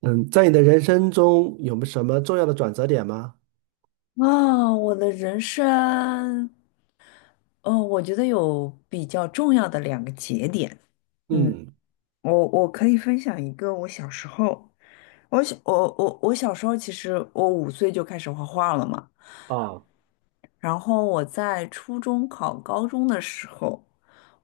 嗯，在你的人生中有没有什么重要的转折点吗？啊，我的人生，嗯，我觉得有比较重要的两个节点。嗯，嗯我可以分享一个我小时候，我小时候其实我5岁就开始画画了嘛。啊，然后我在初中考高中的时候，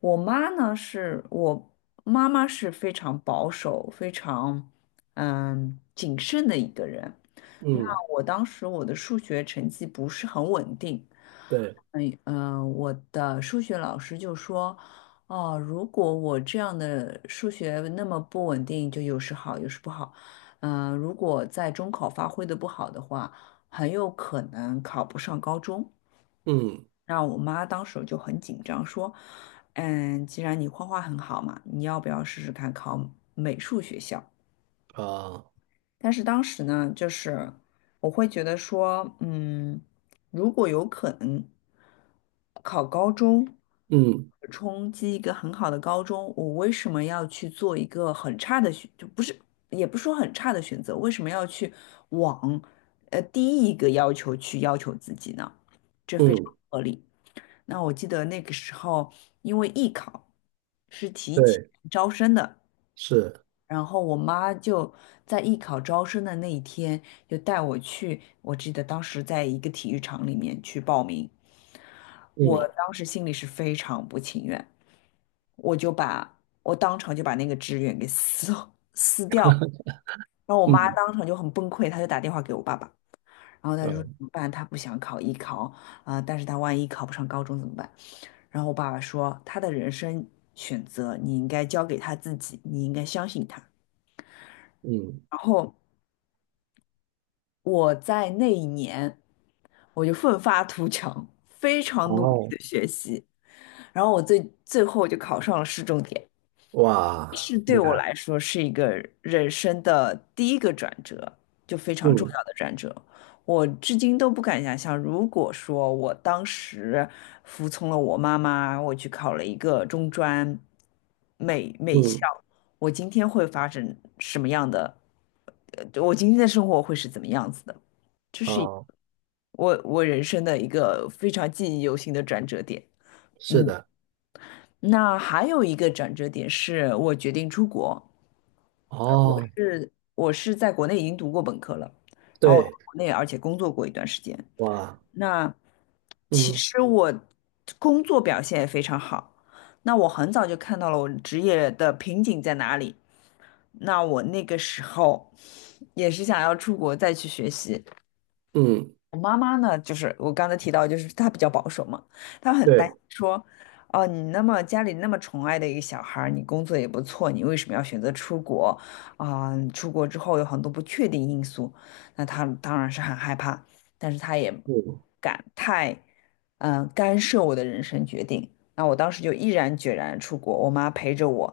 我妈呢是我妈妈是非常保守、非常谨慎的一个人。那嗯，我当时我的数学成绩不是很稳定。对，我的数学老师就说，哦，如果我这样的数学那么不稳定，就有时好，有时不好。如果在中考发挥的不好的话，很有可能考不上高中。嗯那我妈当时就很紧张，说，既然你画画很好嘛，你要不要试试看考美术学校？啊，但是当时呢，就是我会觉得说，如果有可能考高中，嗯冲击一个很好的高中，我为什么要去做一个很差的选，就不是，也不是说很差的选择，为什么要去往第一个要求去要求自己呢？这非常嗯，不合理。那我记得那个时候，因为艺考是提前对，招生的。是，然后我妈就在艺考招生的那一天，就带我去。我记得当时在一个体育场里面去报名，我嗯当时心里是非常不情愿，我当场就把那个志愿给撕 撕掉了。然后我妈嗯当场就很崩溃，她就打电话给我爸爸，然后她说怎啊么办？她不想考艺考啊、但是她万一考不上高中怎么办？然后我爸爸说，她的人生选择你应该交给她自己，你应该相信她。嗯，然后我在那一年我就奋发图强，非常努力哦，的学习，然后我最后就考上了市重点，哇，是对厉我害，来说是一个人生的第一个转折，就非常重嗯要的转折。我至今都不敢想象，如果说我当时服从了我妈妈，我去考了一个中专美校，嗯我今天会发生什么样的？我今天的生活会是怎么样子的？这是一啊，我人生的一个非常记忆犹新的转折点。是嗯，的，那还有一个转折点是我决定出国。呃我哦，是我是在国内已经读过本科了，然后我在对，国内而且工作过一段时间。哇，那其嗯实我工作表现也非常好。那我很早就看到了我职业的瓶颈在哪里。那我那个时候也是想要出国再去学习，嗯，我妈妈呢，就是我刚才提到，就是她比较保守嘛，她很担心对，说，哦，你那么家里那么宠爱的一个小孩儿你工作也不错，你为什么要选择出国？啊、出国之后有很多不确定因素，那她当然是很害怕，但是她也不嗯，敢太，干涉我的人生决定。那我当时就毅然决然出国，我妈陪着我，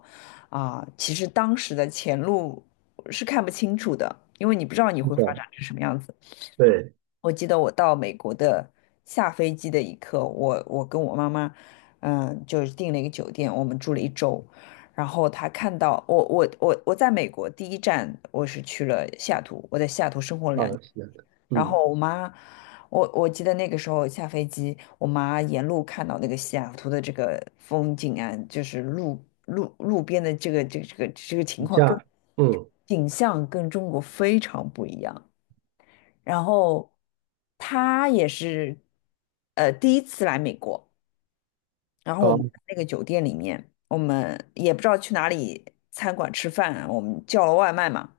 啊、其实当时的前路是看不清楚的，因为你不知道你是会发的，展成什么样子。对，我记得我到美国的下飞机的一刻，我跟我妈妈，就是订了一个酒店，我们住了1周。然后她看到我我我我在美国第一站我是去了西雅图，我在西雅图生活了啊，2年。是的，然嗯，后我记得那个时候下飞机，我妈沿路看到那个西雅图的这个风景啊，就是路边的这个情这况样，跟嗯景象跟中国非常不一样。然后他也是第一次来美国，然后我啊，们在那个酒店里面，我们也不知道去哪里餐馆吃饭啊我们叫了外卖嘛，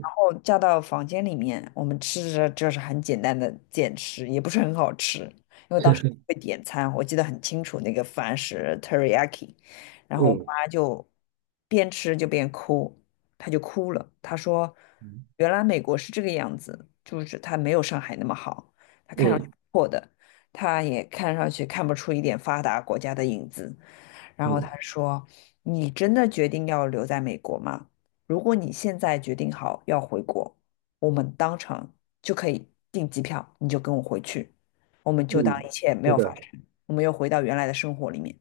然后叫到房间里面，我们吃着就是很简单的简吃，也不是很好吃，因为当时 会点餐，我记得很清楚，那个饭是 teriyaki，然后我嗯妈就边吃就边哭，她就哭了，她说原来美国是这个样子，就是它没有上海那么好嗯的，他也看上去看不出一点发达国家的影子。然后嗯他说：“你真的决定要留在美国吗？如果你现在决定好要回国，我们当场就可以订机票，你就跟我回去，我们就当一嗯，切没是有发的，生，我们又回到原来的生活里面。”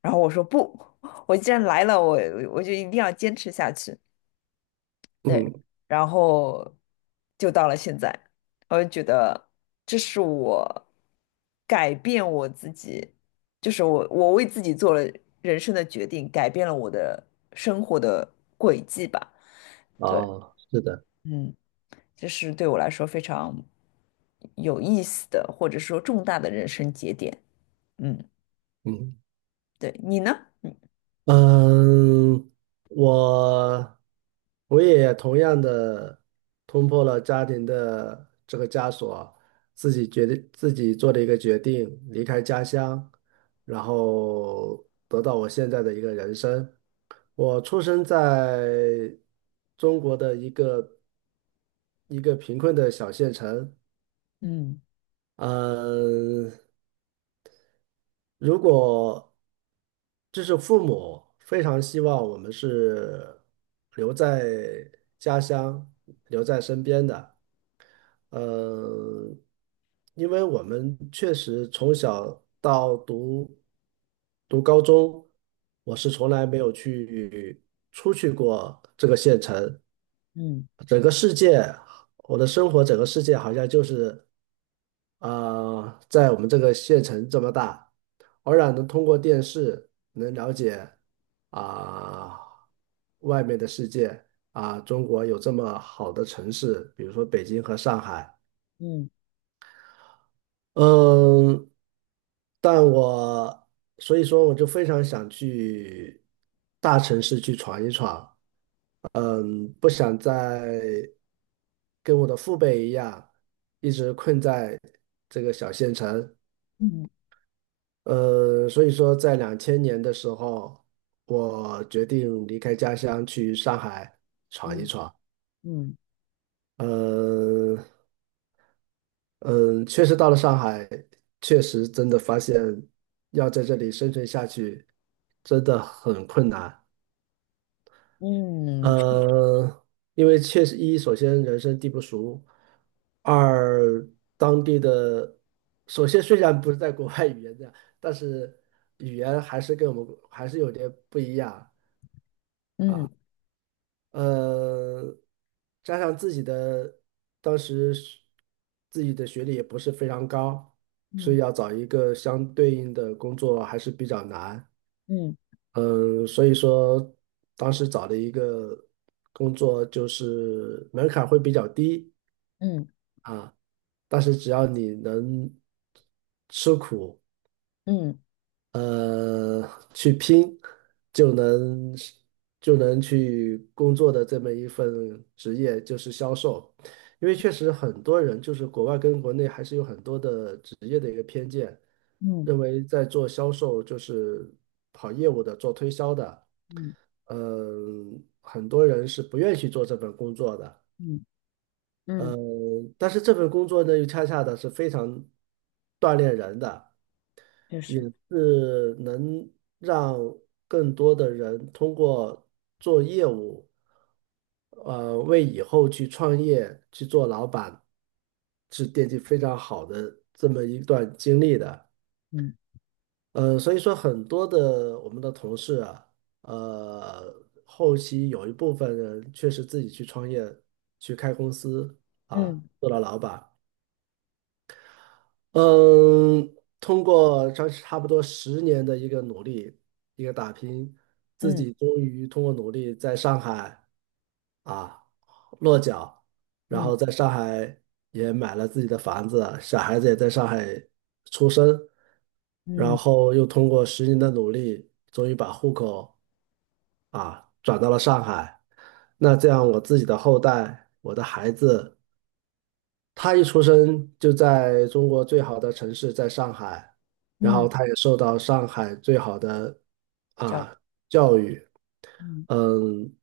然后我说：“不，我既然来了，我就一定要坚持下去。”对，嗯。然后就到了现在，我就觉得这是我改变我自己，就是我为自己做了人生的决定，改变了我的生活的轨迹吧。对，哦，是的，嗯，这是对我来说非常有意思的，或者说重大的人生节点。嗯，嗯对，你呢？嗯，我我也同样的冲破了家庭的这个枷锁，自己决定自己做了一个决定，离开家乡，然后得到我现在的一个人生。我出生在中国的一个贫困的小县城，嗯嗯。如果这是父母非常希望我们是留在家乡、留在身边的，呃，因为我们确实从小到读高中，我是从来没有去出去过这个县城，嗯整个世界，我的生活整个世界好像就是啊、在我们这个县城这么大，偶然能通过电视能了解啊、外面的世界啊、中国有这么好的城市，比如说北京和上海，嗯嗯，但我所以说我就非常想去大城市去闯一闯。嗯，不想再跟我的父辈一样，一直困在这个小县城。嗯所以说在2000年的时候，我决定离开家乡去上海闯一嗯闯。嗯嗯，嗯，确实到了上海，确实真的发现要在这里生存下去，真的很困难。嗯呃，因为确实一，首先人生地不熟；二，当地的，首先虽然不是在国外语言的，但是语言还是跟我们还是有点不一样。嗯呃，加上自己的当时是自己的学历也不是非常高，嗯，所以嗯要找一个相对应的工作还是比较难。嗯嗯，所以说当时找的一个工作就是门槛会比较低嗯嗯嗯啊，但是只要你能吃苦，嗯。呃，去拼，就能就能去工作的这么一份职业就是销售，因为确实很多人就是国外跟国内还是有很多的职业的一个偏见，嗯认为在做销售就是跑业务的、做推销的，嗯嗯，很多人是不愿意去做这份工作的，嗯嗯，嗯，但是这份工作呢，又恰恰的是非常锻炼人的，就也是是能让更多的人通过做业务，为以后去创业、去做老板，是奠定非常好的这么一段经历的。嗯所以说很多的我们的同事啊，呃，后期有一部分人确实自己去创业，去开公司啊，嗯做了老板，嗯，通过差不多十年的一个努力，一个打拼，自嗯己终于通过努力在上海啊落脚，然嗯后在上海也买了自己的房子，小孩子也在上海出生，然嗯后又通过十年的努力，终于把户口啊转到了上海。那这样我自己的后代，我的孩子。他一出生就在中国最好的城市，在上海，然后嗯，他也受到上海最好的小，啊教育，嗯嗯，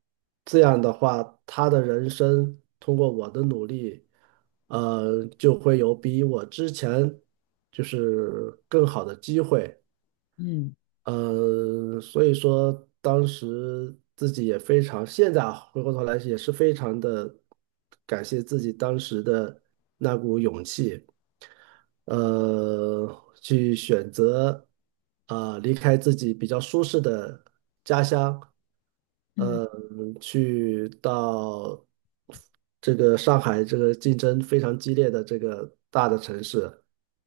这样的话，他的人生通过我的努力，就会有比我之前就是更好的机会。嗯所以说当时自己也非常，现在啊回过头来也是非常的感谢自己当时的那股勇气，呃，去选择啊、离开自己比较舒适的家乡，嗯呃，去到这个上海这个竞争非常激烈的这个。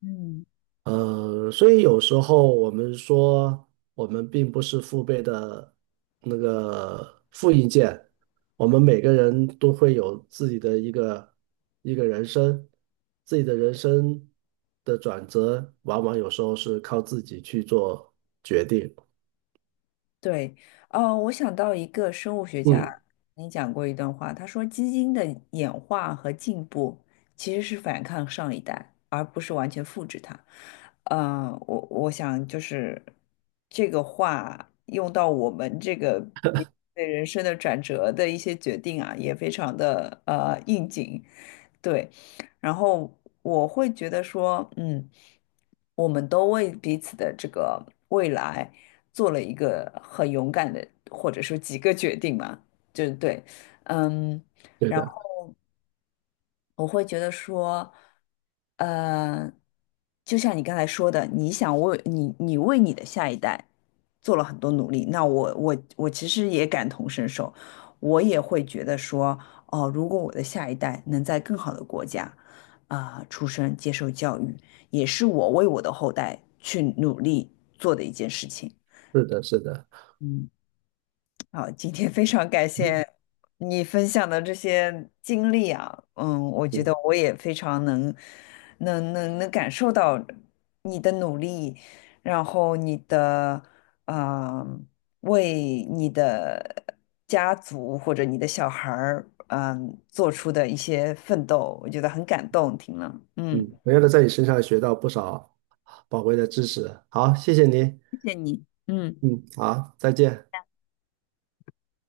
嗯，所以有时候我们说，我们并不是父辈的那个复印件，我们每个人都会有自己的一个人生，自己的人生的转折，往往有时候是靠自己去做决定。对。哦，我想到一个生物学家，嗯，你讲过一段话，他说基因的演化和进步其实是反抗上一代，而不是完全复制它。我想就是这个话用到我们这个对人生的转折的一些决定啊，也非常的应景。对，然后我会觉得说，我们都为彼此的这个未来做了一个很勇敢的，或者说几个决定嘛，就是对，嗯。对然的，我会觉得说，呃，就像你刚才说的，你想为你的下一代做了很多努力，那我其实也感同身受，我也会觉得说，哦，如果我的下一代能在更好的国家啊，出生接受教育，也是我为我的后代去努力做的一件事情。是的，是的，嗯。好，今天非常感嗯谢你分享的这些经历啊，我觉得嗯，我也非常能，能感受到你的努力，然后你的，啊为你的家族或者你的小孩儿，做出的一些奋斗，我觉得很感动，听了，嗯，同样的，在你身上学到不少宝贵的知识。好，谢谢您。谢谢你，嗯。嗯，好，再见。